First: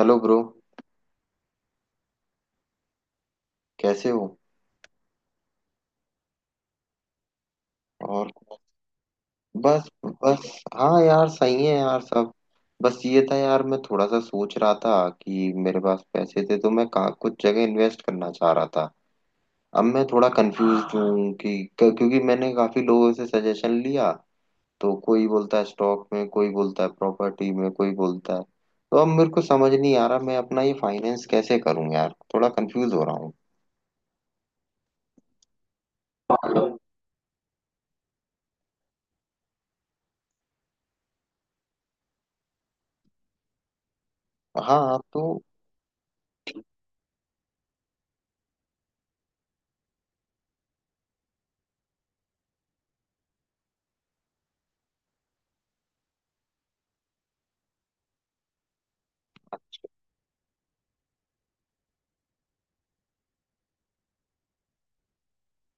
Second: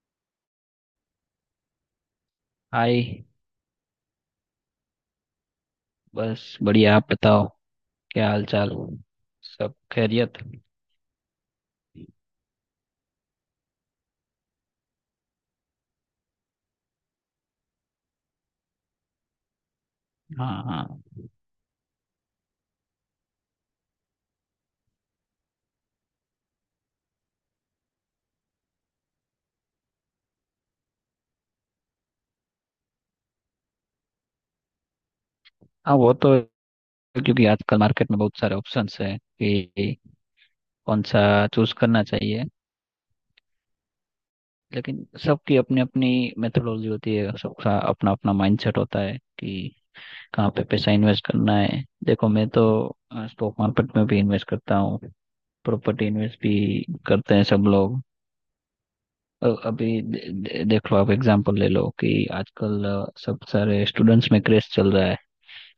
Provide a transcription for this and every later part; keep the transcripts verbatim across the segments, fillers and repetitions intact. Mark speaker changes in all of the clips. Speaker 1: Hello bro,
Speaker 2: hi.
Speaker 1: कैसे हो?
Speaker 2: बस बढ़िया, आप बताओ। क्या
Speaker 1: और
Speaker 2: हाल चाल, सब
Speaker 1: बस
Speaker 2: खैरियत?
Speaker 1: बस। हाँ यार, सही है यार सब। बस ये था यार, मैं थोड़ा सा सोच रहा था कि मेरे पास पैसे थे तो मैं कहाँ कुछ जगह इन्वेस्ट करना चाह रहा था। अब मैं थोड़ा
Speaker 2: हाँ
Speaker 1: कंफ्यूज
Speaker 2: हाँ।
Speaker 1: हूँ कि क- क्योंकि मैंने काफी लोगों से सजेशन लिया। तो कोई बोलता है स्टॉक में, कोई बोलता है प्रॉपर्टी में, कोई बोलता है। तो अब मेरे को समझ नहीं आ रहा मैं अपना ये फाइनेंस कैसे करूँ यार, थोड़ा कंफ्यूज हो रहा हूँ।
Speaker 2: हाँ, वो तो है, क्योंकि आजकल मार्केट में बहुत सारे ऑप्शंस हैं कि कौन सा चूज करना चाहिए।
Speaker 1: हाँ
Speaker 2: लेकिन
Speaker 1: तो।
Speaker 2: सबकी अपनी अपनी मेथोडोलॉजी होती है, सबका अपना अपना माइंडसेट होता है कि कहाँ पे पैसा इन्वेस्ट करना है। देखो, मैं तो स्टॉक मार्केट में भी इन्वेस्ट करता हूँ, प्रॉपर्टी इन्वेस्ट भी करते हैं सब लोग। अ- अभी दे, दे, देख लो, आप एग्जांपल ले लो कि आजकल अ, सब सारे स्टूडेंट्स में क्रेज चल रहा है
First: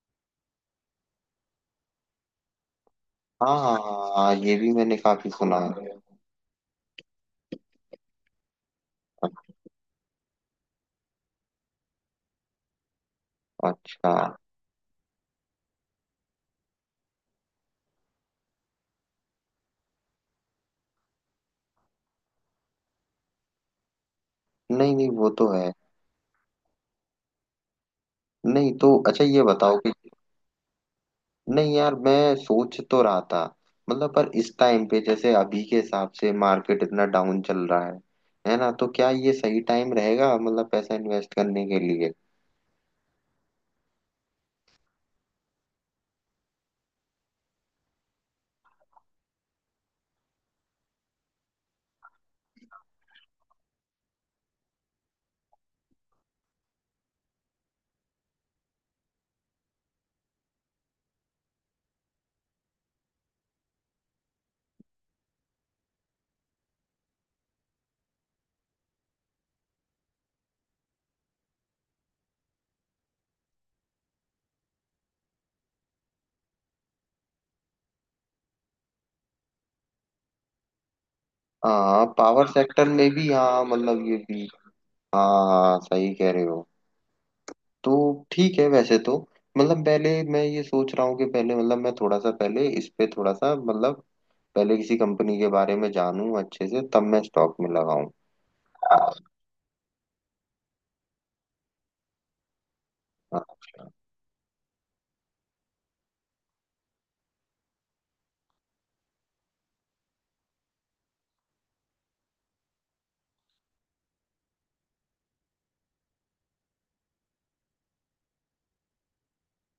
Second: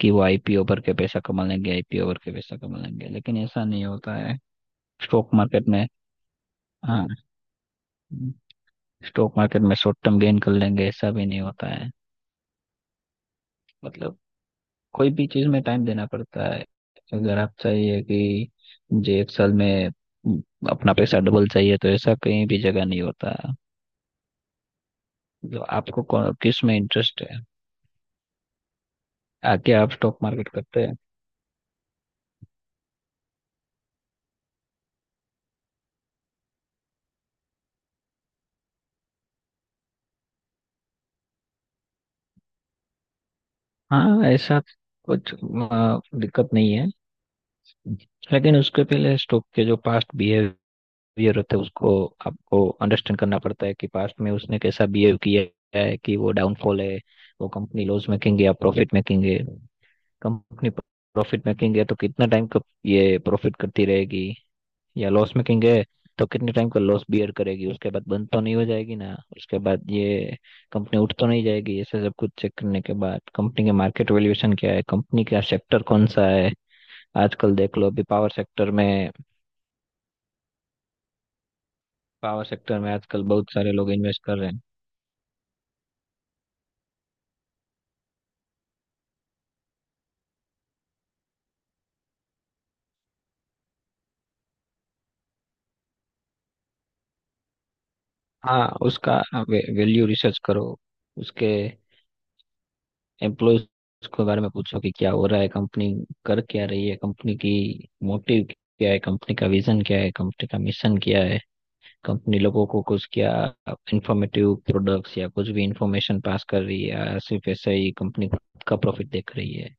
Speaker 2: कि वो आईपीओ भर के पैसा कमा लेंगे, आईपीओ भर के पैसा कमा लेंगे, लेकिन
Speaker 1: हाँ
Speaker 2: ऐसा
Speaker 1: हाँ
Speaker 2: नहीं
Speaker 1: हाँ
Speaker 2: होता
Speaker 1: हाँ,
Speaker 2: है।
Speaker 1: ये भी मैंने काफी
Speaker 2: स्टॉक
Speaker 1: सुना
Speaker 2: मार्केट में।
Speaker 1: है।
Speaker 2: हाँ। स्टॉक मार्केट में शॉर्ट टर्म गेन कर लेंगे, ऐसा भी नहीं होता है।
Speaker 1: अच्छा।
Speaker 2: मतलब कोई भी चीज में टाइम देना पड़ता है। अगर आप चाहिए कि मुझे एक साल में अम, अपना पैसा डबल चाहिए, तो ऐसा कहीं भी जगह नहीं होता है।
Speaker 1: नहीं नहीं, वो तो
Speaker 2: मतलब
Speaker 1: है।
Speaker 2: आपको कौन- किस में इंटरेस्ट है?
Speaker 1: नहीं तो अच्छा ये
Speaker 2: आके
Speaker 1: बताओ
Speaker 2: आप
Speaker 1: कि।
Speaker 2: स्टॉक मार्केट करते हैं?
Speaker 1: नहीं यार, मैं सोच तो रहा था। मतलब पर इस टाइम पे जैसे अभी के हिसाब से मार्केट इतना डाउन चल रहा है है ना, तो क्या ये सही टाइम रहेगा मतलब पैसा इन्वेस्ट करने के लिए?
Speaker 2: हाँ, ऐसा कुछ आ, दिक्कत नहीं है, लेकिन उसके पहले स्टोक के जो पास्ट बिहेवियर होते हैं उसको आपको अंडरस्टैंड करना पड़ता है कि पास्ट में उसने कैसा बिहेव किया है, कि वो डाउनफॉल है, वो कंपनी लॉस मेकिंग है या प्रॉफिट मेकिंग है। कंपनी प्रॉफिट मेकिंग है तो कितना टाइम तक ये प्रॉफिट करती रहेगी, या लॉस मेकिंग है तो कितने टाइम का लॉस बियर करेगी, उसके बाद बंद तो नहीं हो जाएगी ना, उसके बाद ये कंपनी उठ तो नहीं जाएगी। ऐसे सब कुछ चेक करने के बाद कंपनी के मार्केट वैल्यूएशन क्या है, कंपनी का सेक्टर कौन सा है। आजकल देख लो, अभी पावर सेक्टर में,
Speaker 1: हाँ
Speaker 2: पावर
Speaker 1: पावर
Speaker 2: सेक्टर
Speaker 1: सेक्टर
Speaker 2: में
Speaker 1: में
Speaker 2: आजकल
Speaker 1: भी
Speaker 2: बहुत
Speaker 1: हाँ,
Speaker 2: सारे लोग
Speaker 1: मतलब ये
Speaker 2: इन्वेस्ट कर
Speaker 1: भी।
Speaker 2: रहे हैं।
Speaker 1: हाँ सही कह रहे हो। तो ठीक है वैसे तो। मतलब पहले मैं ये सोच रहा हूँ कि पहले, मतलब मैं थोड़ा सा पहले इस पे थोड़ा सा मतलब पहले किसी कंपनी के बारे में जानूं अच्छे से, तब मैं स्टॉक में लगाऊं।
Speaker 2: हाँ,
Speaker 1: हाँ।
Speaker 2: उसका वैल्यू रिसर्च करो, उसके एम्प्लॉयज के बारे में पूछो कि क्या हो रहा है, कंपनी कर क्या रही है, कंपनी की मोटिव क्या है, कंपनी का विजन क्या है, कंपनी का मिशन क्या है, कंपनी लोगों को कुछ क्या इंफॉर्मेटिव प्रोडक्ट्स या कुछ भी इंफॉर्मेशन पास कर रही है या सिर्फ ऐसे ही कंपनी खुद का प्रॉफिट देख रही है।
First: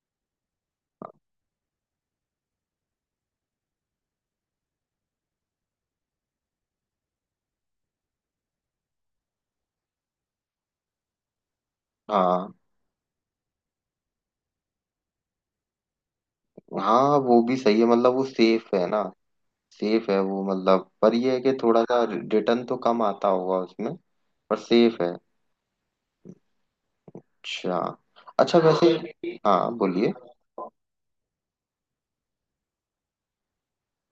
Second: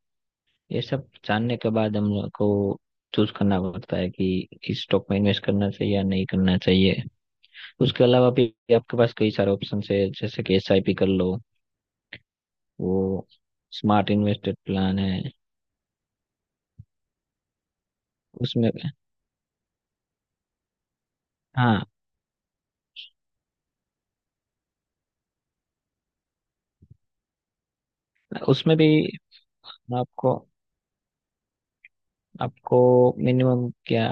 Speaker 2: ये सब जानने के बाद हम लोग को चूज करना पड़ता है कि इस स्टॉक में इन्वेस्ट करना चाहिए या नहीं करना चाहिए। उसके अलावा भी आपके पास कई सारे ऑप्शन है, जैसे कि एसआईपी कर लो, वो स्मार्ट इन्वेस्टेड प्लान है।
Speaker 1: हाँ वो भी सही है, मतलब वो
Speaker 2: उसमें
Speaker 1: सेफ है ना। सेफ है वो, मतलब पर ये है कि थोड़ा
Speaker 2: हाँ,
Speaker 1: सा रिटर्न तो कम आता होगा उसमें, पर सेफ है। अच्छा। अच्छा
Speaker 2: उसमें भी
Speaker 1: वैसे। हाँ बोलिए।
Speaker 2: आपको आपको मिनिमम क्या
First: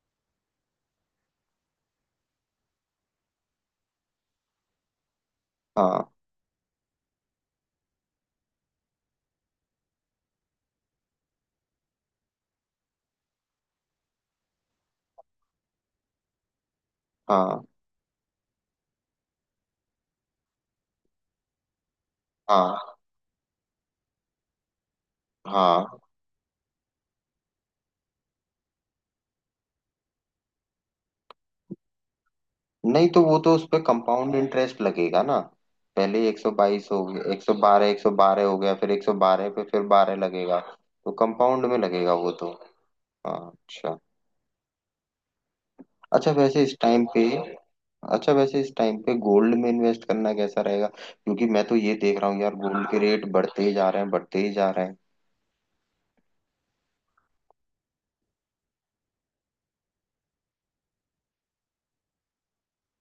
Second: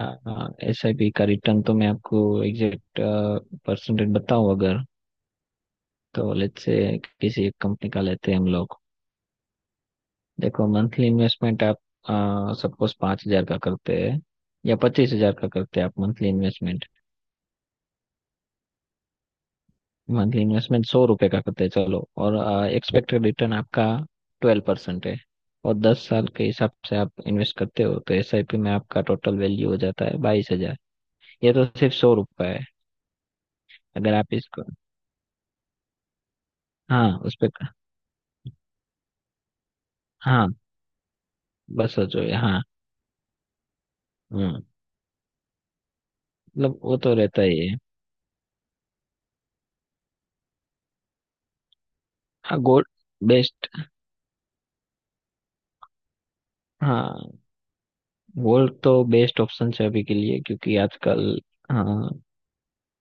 Speaker 2: एस आई पी का रिटर्न तो मैं आपको एग्जैक्ट परसेंटेज बताऊं? अगर,
Speaker 1: हाँ।
Speaker 2: तो लेट्स से किसी एक कंपनी का लेते हैं हम लोग। देखो मंथली इन्वेस्टमेंट आप सपोज पाँच हजार का करते हैं या पच्चीस हजार का करते हैं आप मंथली इन्वेस्टमेंट,
Speaker 1: हाँ।
Speaker 2: मंथली इन्वेस्टमेंट सौ रुपए का करते हैं चलो। और
Speaker 1: हाँ।
Speaker 2: एक्सपेक्टेड रिटर्न आपका ट्वेल्व परसेंट है, और
Speaker 1: हाँ।
Speaker 2: दस साल के हिसाब से आप इन्वेस्ट करते हो तो एस आई पी में आपका टोटल वैल्यू हो जाता है बाईस हजार। ये तो सिर्फ सौ रुपए है।
Speaker 1: नहीं तो वो तो उस पे
Speaker 2: अगर आप
Speaker 1: कंपाउंड
Speaker 2: इसको।
Speaker 1: इंटरेस्ट लगेगा ना। पहले एक सौ बाईस हो
Speaker 2: हाँ,
Speaker 1: गया,
Speaker 2: उस
Speaker 1: एक
Speaker 2: पे।
Speaker 1: सौ बारह एक सौ बारह हो गया, फिर एक सौ बारह पे फिर बारह
Speaker 2: हाँ,
Speaker 1: लगेगा। तो कंपाउंड में
Speaker 2: बस
Speaker 1: लगेगा
Speaker 2: सोचो
Speaker 1: वो
Speaker 2: ये,
Speaker 1: तो।
Speaker 2: हाँ
Speaker 1: हाँ अच्छा।
Speaker 2: हम्म।
Speaker 1: अच्छा वैसे इस
Speaker 2: मतलब वो
Speaker 1: टाइम
Speaker 2: तो
Speaker 1: पे।
Speaker 2: रहता ही है।
Speaker 1: अच्छा वैसे इस टाइम पे गोल्ड में इन्वेस्ट करना कैसा रहेगा? क्योंकि मैं तो ये देख रहा हूँ यार,
Speaker 2: हाँ, गोल्ड
Speaker 1: गोल्ड के रेट बढ़ते
Speaker 2: बेस्ट।
Speaker 1: ही जा रहे हैं, बढ़ते ही जा रहे हैं।
Speaker 2: हाँ, गोल्ड तो बेस्ट ऑप्शन है अभी के लिए, क्योंकि आजकल। हाँ,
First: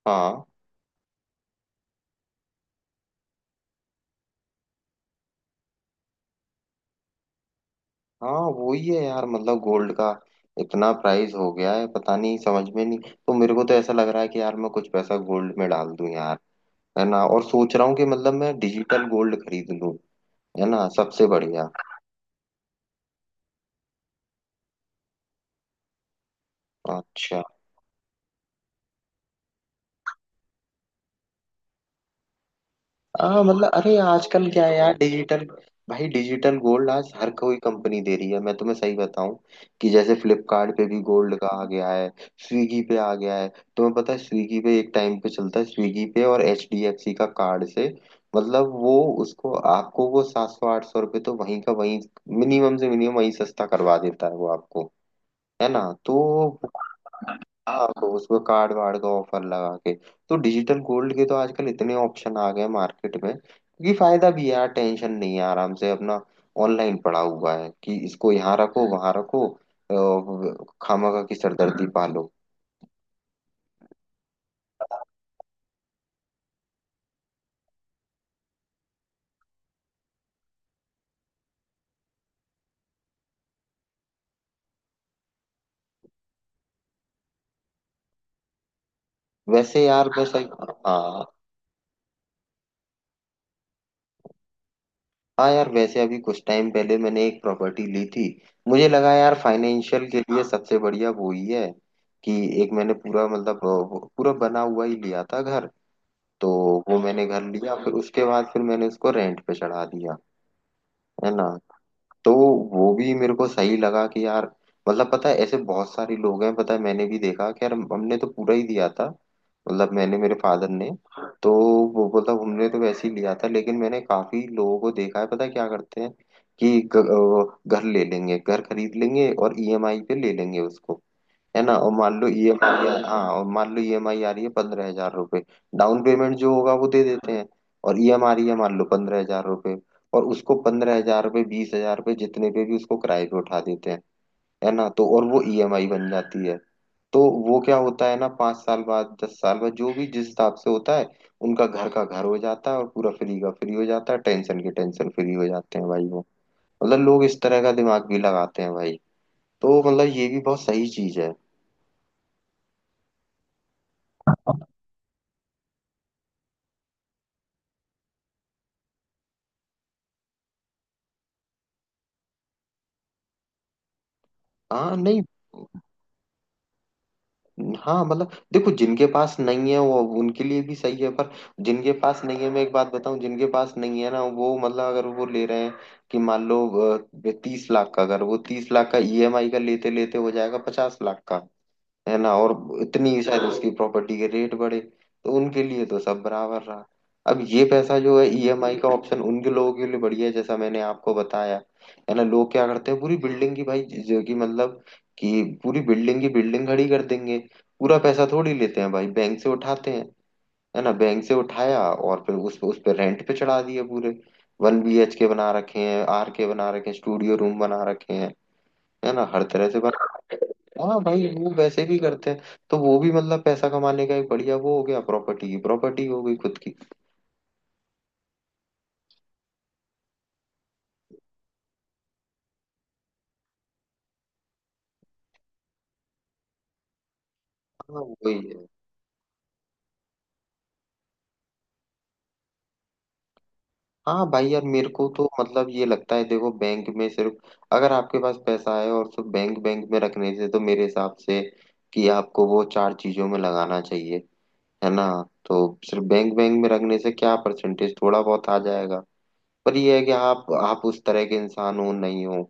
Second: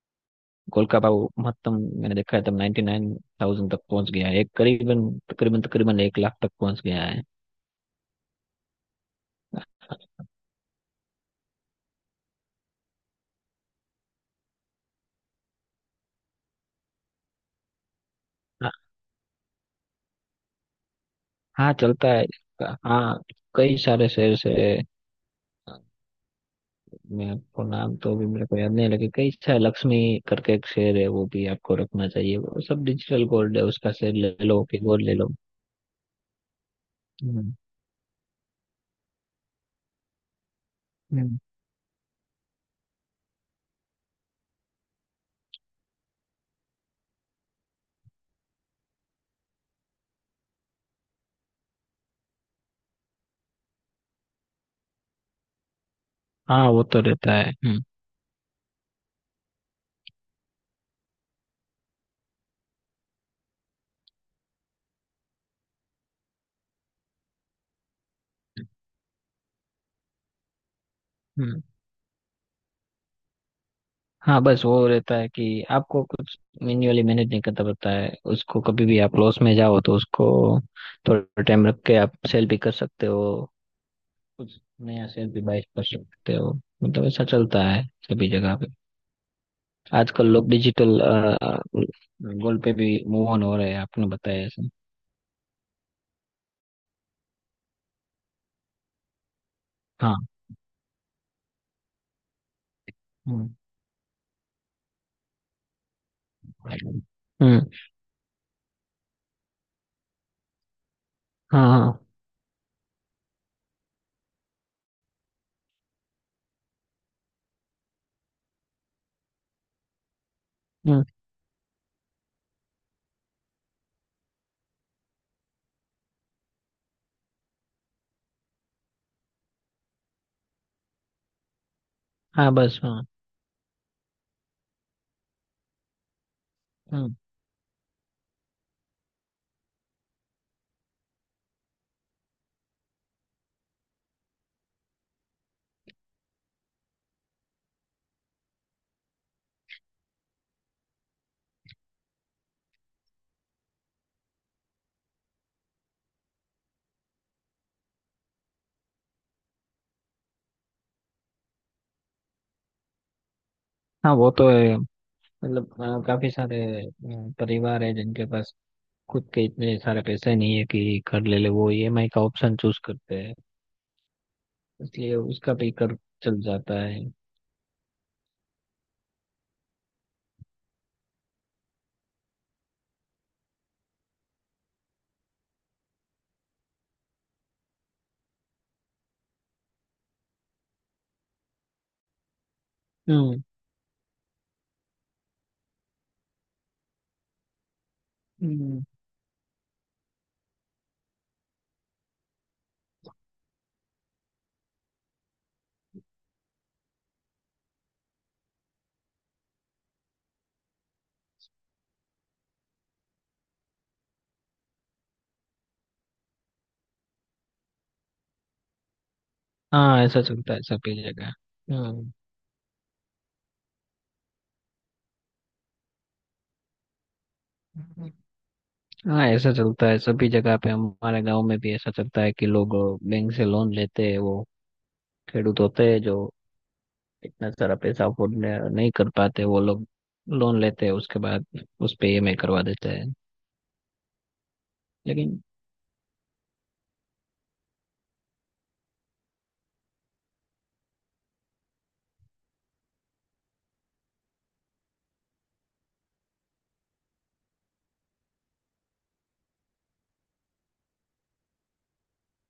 Speaker 1: हाँ।
Speaker 2: गोल्ड का भाव महत्तम मैंने देखा है, तब नाइन्टी नाइन थाउजेंड तक पहुंच गया है, एक करीबन तकरीबन तकरीबन एक लाख तक पहुंच गया है।
Speaker 1: हाँ वही है यार, मतलब गोल्ड का इतना प्राइस हो गया है, पता नहीं, समझ में नहीं। तो मेरे को तो ऐसा लग रहा है कि यार, मैं कुछ पैसा गोल्ड में डाल दूं यार। है ना? और सोच रहा हूँ कि मतलब मैं
Speaker 2: हाँ
Speaker 1: डिजिटल गोल्ड खरीद लूं। है ना, सबसे बढ़िया।
Speaker 2: हाँ, चलता है। हाँ, कई सारे शेयर है, मैं
Speaker 1: अच्छा।
Speaker 2: आपको नाम तो अभी मेरे को याद नहीं, लगे कई अच्छा लक्ष्मी करके एक शेर है, वो भी आपको रखना चाहिए, वो सब डिजिटल
Speaker 1: हाँ
Speaker 2: गोल्ड है,
Speaker 1: मतलब
Speaker 2: उसका
Speaker 1: अरे
Speaker 2: शेर ले
Speaker 1: आजकल
Speaker 2: लो
Speaker 1: क्या है
Speaker 2: कि
Speaker 1: यार
Speaker 2: गोल्ड ले लो।
Speaker 1: डिजिटल, भाई डिजिटल गोल्ड आज हर
Speaker 2: हम्म।
Speaker 1: कोई कंपनी दे रही है, मैं तुम्हें सही बताऊं कि जैसे फ्लिपकार्ट पे भी गोल्ड
Speaker 2: हम्म।
Speaker 1: का आ गया है। स्विगी पे आ गया है। तुम्हें पता है स्विगी पे एक टाइम पे चलता है, स्विगी पे और एच डी एफ सी का कार्ड से, मतलब वो उसको आपको वो सात सौ आठ सौ रुपये तो वहीं का वहीं, मिनिमम से मिनिमम वहीं सस्ता करवा देता है वो आपको। है ना? तो
Speaker 2: हाँ, वो तो रहता है। हम्म।
Speaker 1: हाँ तो उसमें कार्ड वार्ड का ऑफर लगा के, तो डिजिटल गोल्ड के तो आजकल इतने ऑप्शन आ गए मार्केट में, क्योंकि फायदा भी है यार, टेंशन नहीं है, आराम से अपना ऑनलाइन पड़ा हुआ है कि इसको यहाँ रखो वहां रखो, अ, खामखा की
Speaker 2: हम्म।
Speaker 1: सरदर्दी पालो।
Speaker 2: हाँ बस, वो रहता है कि आपको कुछ मैन्युअली मैनेज नहीं करता पड़ता है उसको, कभी भी आप लॉस में जाओ तो उसको थोड़ा टाइम रख के आप सेल भी कर सकते हो, कुछ नया शेयर भी बाय कर सकते हो, मतलब ऐसा चलता है सभी जगह।
Speaker 1: वैसे यार
Speaker 2: आजकल
Speaker 1: बस।
Speaker 2: लोग डिजिटल
Speaker 1: हाँ।
Speaker 2: गोल पे भी मूव ऑन हो रहे हैं, आपने बताया ऐसे।
Speaker 1: हाँ यार वैसे अभी कुछ टाइम पहले मैंने एक प्रॉपर्टी ली थी। मुझे लगा यार फाइनेंशियल
Speaker 2: हाँ।
Speaker 1: के लिए सबसे बढ़िया वो ही है कि एक मैंने पूरा
Speaker 2: हम्म।
Speaker 1: मतलब अ, पूरा बना हुआ ही लिया था घर। तो वो मैंने घर
Speaker 2: हम्म।
Speaker 1: लिया, फिर उसके बाद फिर मैंने उसको रेंट पे चढ़ा दिया। है ना?
Speaker 2: हाँ। हाँ।
Speaker 1: तो वो भी मेरे को सही लगा कि यार, मतलब पता है ऐसे बहुत सारे लोग हैं, पता है, मैंने भी देखा कि यार हम- हमने तो पूरा ही दिया था, मतलब मैंने, मेरे फादर ने।
Speaker 2: हम्म,
Speaker 1: तो वो मतलब हमने तो वैसे ही लिया था, लेकिन मैंने काफी लोगों को देखा है, पता है क्या करते हैं कि ग- अ, घर ले लेंगे, घर खरीद लेंगे और ई एम आई पे ले लेंगे उसको। है ना? और मान लो
Speaker 2: हाँ बस,
Speaker 1: ई एम आई,
Speaker 2: हाँ।
Speaker 1: हाँ और मान लो ईएमआई आ रही है पंद्रह हजार रुपये। डाउन पेमेंट जो होगा वो दे
Speaker 2: हम्म।
Speaker 1: देते हैं। और ईएम आ रही है मान लो पंद्रह हजार रुपये, और उसको पंद्रह हजार रुपये बीस हजार रुपये जितने पे भी उसको किराए पे उठा देते हैं। है ना? तो और वो ई एम आई बन जाती है। तो वो क्या होता है ना, पाँच साल बाद, दस साल बाद, जो भी जिस हिसाब से होता है, उनका घर का घर हो जाता है और पूरा फ्री का फ्री हो जाता है, टेंशन के टेंशन फ्री हो जाते हैं भाई वो। मतलब लोग इस तरह का दिमाग भी लगाते हैं भाई। तो मतलब ये भी बहुत सही चीज है।
Speaker 2: हाँ, वो तो है, मतलब अ, काफी सारे अ, परिवार है जिनके पास खुद के इतने सारे पैसे नहीं है कि कर ले ले, वो ईएमआई का ऑप्शन चूज करते हैं,
Speaker 1: हाँ
Speaker 2: इसलिए
Speaker 1: नहीं।
Speaker 2: उसका भी कर चल जाता है।
Speaker 1: हाँ मतलब देखो, जिनके पास नहीं है वो उनके लिए भी सही है, पर जिनके पास नहीं है, मैं एक बात बताऊं, जिनके पास नहीं है ना वो, मतलब अगर वो ले रहे हैं कि मान लो तीस लाख का, अगर वो तीस लाख का ई एम आई का लेते लेते हो जाएगा पचास लाख का। है ना? और इतनी शायद
Speaker 2: हम्म।
Speaker 1: उसकी प्रॉपर्टी के रेट बढ़े, तो उनके लिए तो सब बराबर रहा। अब ये पैसा जो है ई एम आई
Speaker 2: हम्म,
Speaker 1: का ऑप्शन उनके लोगों के लिए बढ़िया है, जैसा मैंने आपको बताया। है ना? लोग क्या करते हैं पूरी बिल्डिंग की भाई, जो कि मतलब कि पूरी बिल्डिंग की बिल्डिंग खड़ी कर देंगे। पूरा पैसा थोड़ी लेते हैं भाई, बैंक से उठाते हैं। है ना? बैंक से उठाया और फिर उस उस पर रेंट पे चढ़ा दिए पूरे। वन बी एच के बना रखे हैं, आर के बना रखे हैं, स्टूडियो रूम बना रखे हैं। है ना? हर तरह से
Speaker 2: हाँ
Speaker 1: बना।
Speaker 2: ऐसा चलता है सभी
Speaker 1: हाँ भाई
Speaker 2: जगह।
Speaker 1: वो वैसे भी
Speaker 2: हम्म।
Speaker 1: करते हैं। तो वो भी मतलब पैसा कमाने का एक बढ़िया वो हो गया, प्रॉपर्टी की प्रॉपर्टी हो गई खुद की।
Speaker 2: हाँ ऐसा चलता है सभी जगह पे, हमारे गांव में भी ऐसा चलता है कि लोग बैंक से लोन लेते हैं, वो खेडूत होते हैं जो इतना सारा
Speaker 1: हाँ
Speaker 2: पैसा
Speaker 1: वही
Speaker 2: अफोर्ड
Speaker 1: है।
Speaker 2: नहीं कर पाते, वो लोग लोन लेते हैं, उसके बाद उस पे ईएमआई करवा देते हैं।
Speaker 1: हाँ भाई यार मेरे को तो
Speaker 2: लेकिन
Speaker 1: मतलब ये लगता है, देखो बैंक में सिर्फ अगर आपके पास पैसा है और सिर्फ बैंक बैंक में रखने से तो मेरे हिसाब से कि आपको वो चार चीजों में लगाना चाहिए। है ना? तो सिर्फ बैंक बैंक में रखने से क्या परसेंटेज थोड़ा बहुत आ जाएगा। पर ये है कि आप आप उस तरह के इंसान हो नहीं हो।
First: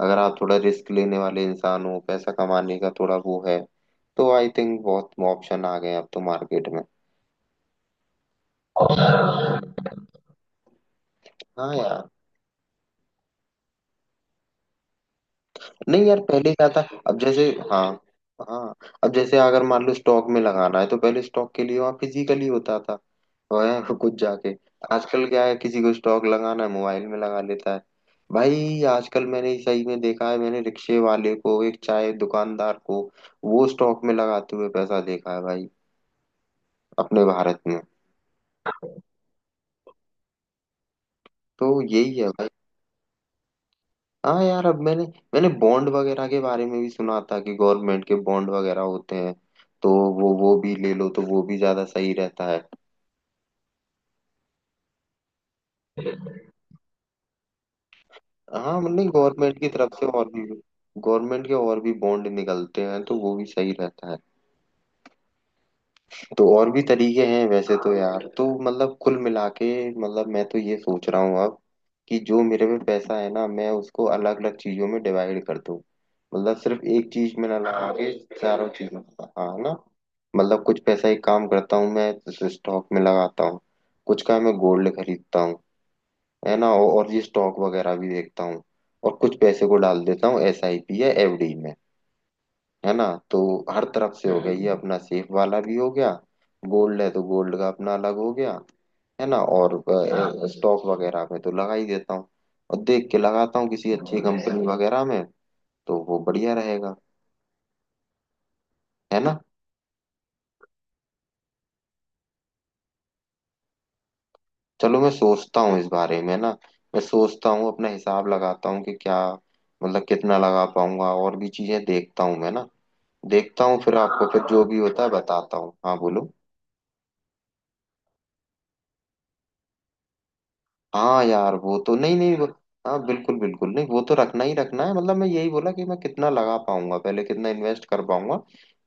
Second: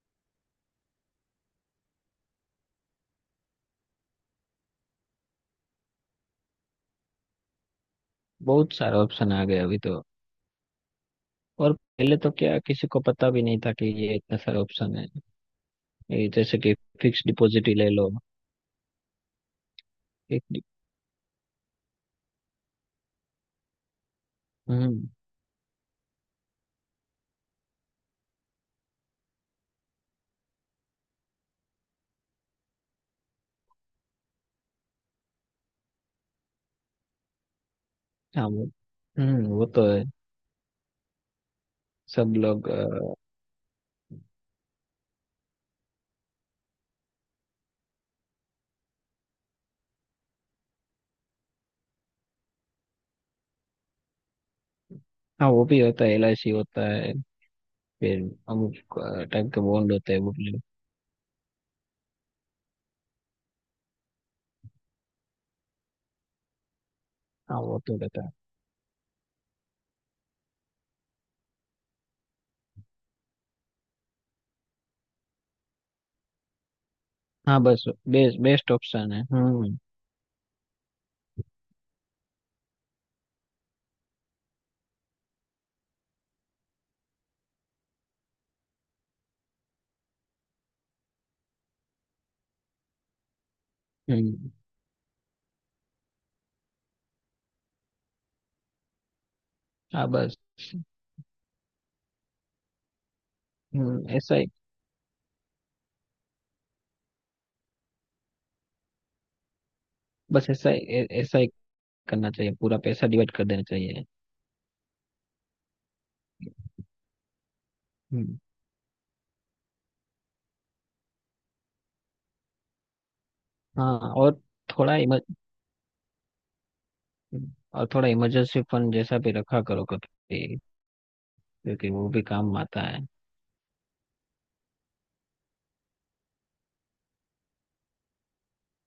Speaker 1: अगर आप थोड़ा रिस्क लेने वाले इंसान हो, पैसा कमाने का थोड़ा वो है, तो आई थिंक बहुत ऑप्शन आ गए अब तो मार्केट में।
Speaker 2: बहुत सारे ऑप्शन आ गए अभी तो, और
Speaker 1: हाँ यार।
Speaker 2: पहले तो क्या किसी को पता भी नहीं था कि ये इतना सारा ऑप्शन है।
Speaker 1: नहीं यार
Speaker 2: ये
Speaker 1: पहले
Speaker 2: जैसे
Speaker 1: क्या
Speaker 2: कि
Speaker 1: था। अब
Speaker 2: फिक्स
Speaker 1: जैसे।
Speaker 2: डिपॉजिट ही
Speaker 1: हाँ।
Speaker 2: ले लो,
Speaker 1: हाँ। अब जैसे अगर मान लो स्टॉक में
Speaker 2: एक।
Speaker 1: लगाना है, तो पहले स्टॉक के लिए वहाँ फिजिकली होता था। वह कुछ जाके।
Speaker 2: हम्म।
Speaker 1: आजकल क्या है, किसी को स्टॉक लगाना है मोबाइल में लगा लेता है। भाई आजकल मैंने सही में देखा है, मैंने रिक्शे वाले को, एक चाय दुकानदार को वो स्टॉक में लगाते हुए पैसा देखा है भाई, अपने भारत में।
Speaker 2: हाँ, वो। हम्म। वो तो है,
Speaker 1: तो यही है
Speaker 2: सब
Speaker 1: भाई।
Speaker 2: लोग अ,
Speaker 1: हाँ यार अब मैंने, मैंने बॉन्ड वगैरह के बारे में भी सुना था कि गवर्नमेंट के बॉन्ड वगैरह होते हैं। तो वो वो भी ले लो तो वो भी ज्यादा सही रहता है।
Speaker 2: हाँ, वो भी होता है, एलआईसी होता है, फिर अमुक
Speaker 1: हाँ मतलब
Speaker 2: टाइप
Speaker 1: गवर्नमेंट
Speaker 2: के
Speaker 1: की
Speaker 2: बॉन्ड
Speaker 1: तरफ से
Speaker 2: होते हैं
Speaker 1: और
Speaker 2: वो
Speaker 1: भी।
Speaker 2: प्लेयर।
Speaker 1: गवर्नमेंट के और भी बॉन्ड निकलते हैं तो वो भी सही रहता है। तो और भी तरीके हैं
Speaker 2: हाँ,
Speaker 1: वैसे
Speaker 2: वो
Speaker 1: तो
Speaker 2: तो रहता
Speaker 1: यार,
Speaker 2: है।
Speaker 1: तो मतलब कुल मिला के मतलब मैं तो ये सोच रहा हूँ अब कि जो मेरे पे पैसा है ना, मैं उसको अलग अलग चीजों में डिवाइड कर दूँ। मतलब सिर्फ एक चीज में ना
Speaker 2: हाँ बस,
Speaker 1: लगा के,
Speaker 2: बेस्ट
Speaker 1: चारों
Speaker 2: बेस्ट
Speaker 1: चीजों में
Speaker 2: ऑप्शन है।
Speaker 1: लगा- हाँ ना।
Speaker 2: हम्म।
Speaker 1: मतलब कुछ पैसा, एक काम करता हूँ मैं स्टॉक में लगाता हूँ, कुछ का मैं गोल्ड खरीदता हूँ। है ना? और और ये स्टॉक वगैरह भी देखता हूँ। और कुछ पैसे को डाल देता हूँ एस आई पी या एफ डी में। है ना? तो हर तरफ से हो
Speaker 2: हम्म,
Speaker 1: गया ये, हम्म, अपना सेफ वाला भी हो गया। गोल्ड है तो गोल्ड का अपना अलग हो गया। है ना? और
Speaker 2: हाँ बस,
Speaker 1: हाँ स्टॉक वगैरह में तो लगा ही देता हूँ, और देख के लगाता हूँ किसी
Speaker 2: हम्म
Speaker 1: अच्छी
Speaker 2: ऐसा ही,
Speaker 1: कंपनी वगैरह में, तो वो बढ़िया रहेगा। है ना?
Speaker 2: बस ऐसा ही ऐ- ऐसा ही करना चाहिए, पूरा पैसा डिवाइड कर देना चाहिए।
Speaker 1: चलो मैं सोचता हूँ इस बारे में ना, मैं सोचता हूँ अपना हिसाब
Speaker 2: हम्म।
Speaker 1: लगाता हूँ कि क्या मतलब कितना लगा पाऊंगा, और भी चीजें देखता हूँ मैं ना। देखता हूँ फिर
Speaker 2: हाँ,
Speaker 1: आपको,
Speaker 2: और
Speaker 1: फिर जो भी
Speaker 2: थोड़ा
Speaker 1: होता है
Speaker 2: इमर
Speaker 1: बताता हूँ। हाँ बोलो।
Speaker 2: और थोड़ा इमरजेंसी फंड जैसा भी रखा करो कभी,
Speaker 1: हाँ यार वो
Speaker 2: क्योंकि
Speaker 1: तो,
Speaker 2: वो
Speaker 1: नहीं
Speaker 2: भी
Speaker 1: नहीं वो
Speaker 2: काम आता
Speaker 1: हाँ
Speaker 2: है।
Speaker 1: बिल्कुल बिल्कुल, नहीं वो तो रखना ही रखना है। मतलब मैं यही बोला कि मैं कितना लगा पाऊंगा, पहले कितना इन्वेस्ट कर पाऊंगा,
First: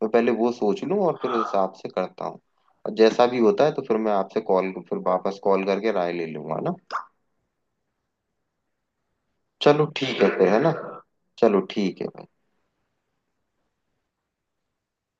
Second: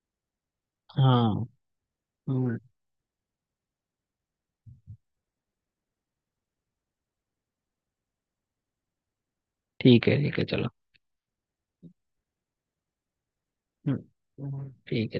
Speaker 1: मैं पहले वो सोच लूँ और फिर
Speaker 2: हाँ।
Speaker 1: उस हिसाब से करता हूँ।
Speaker 2: हम्म,
Speaker 1: और जैसा भी होता है तो फिर मैं आपसे कॉल, फिर वापस कॉल करके राय ले लूंगा ना। चलो
Speaker 2: ठीक है
Speaker 1: ठीक है
Speaker 2: ठीक है
Speaker 1: फिर, है
Speaker 2: चलो।
Speaker 1: ना? चलो ठीक है।
Speaker 2: हम्म, ठीक है।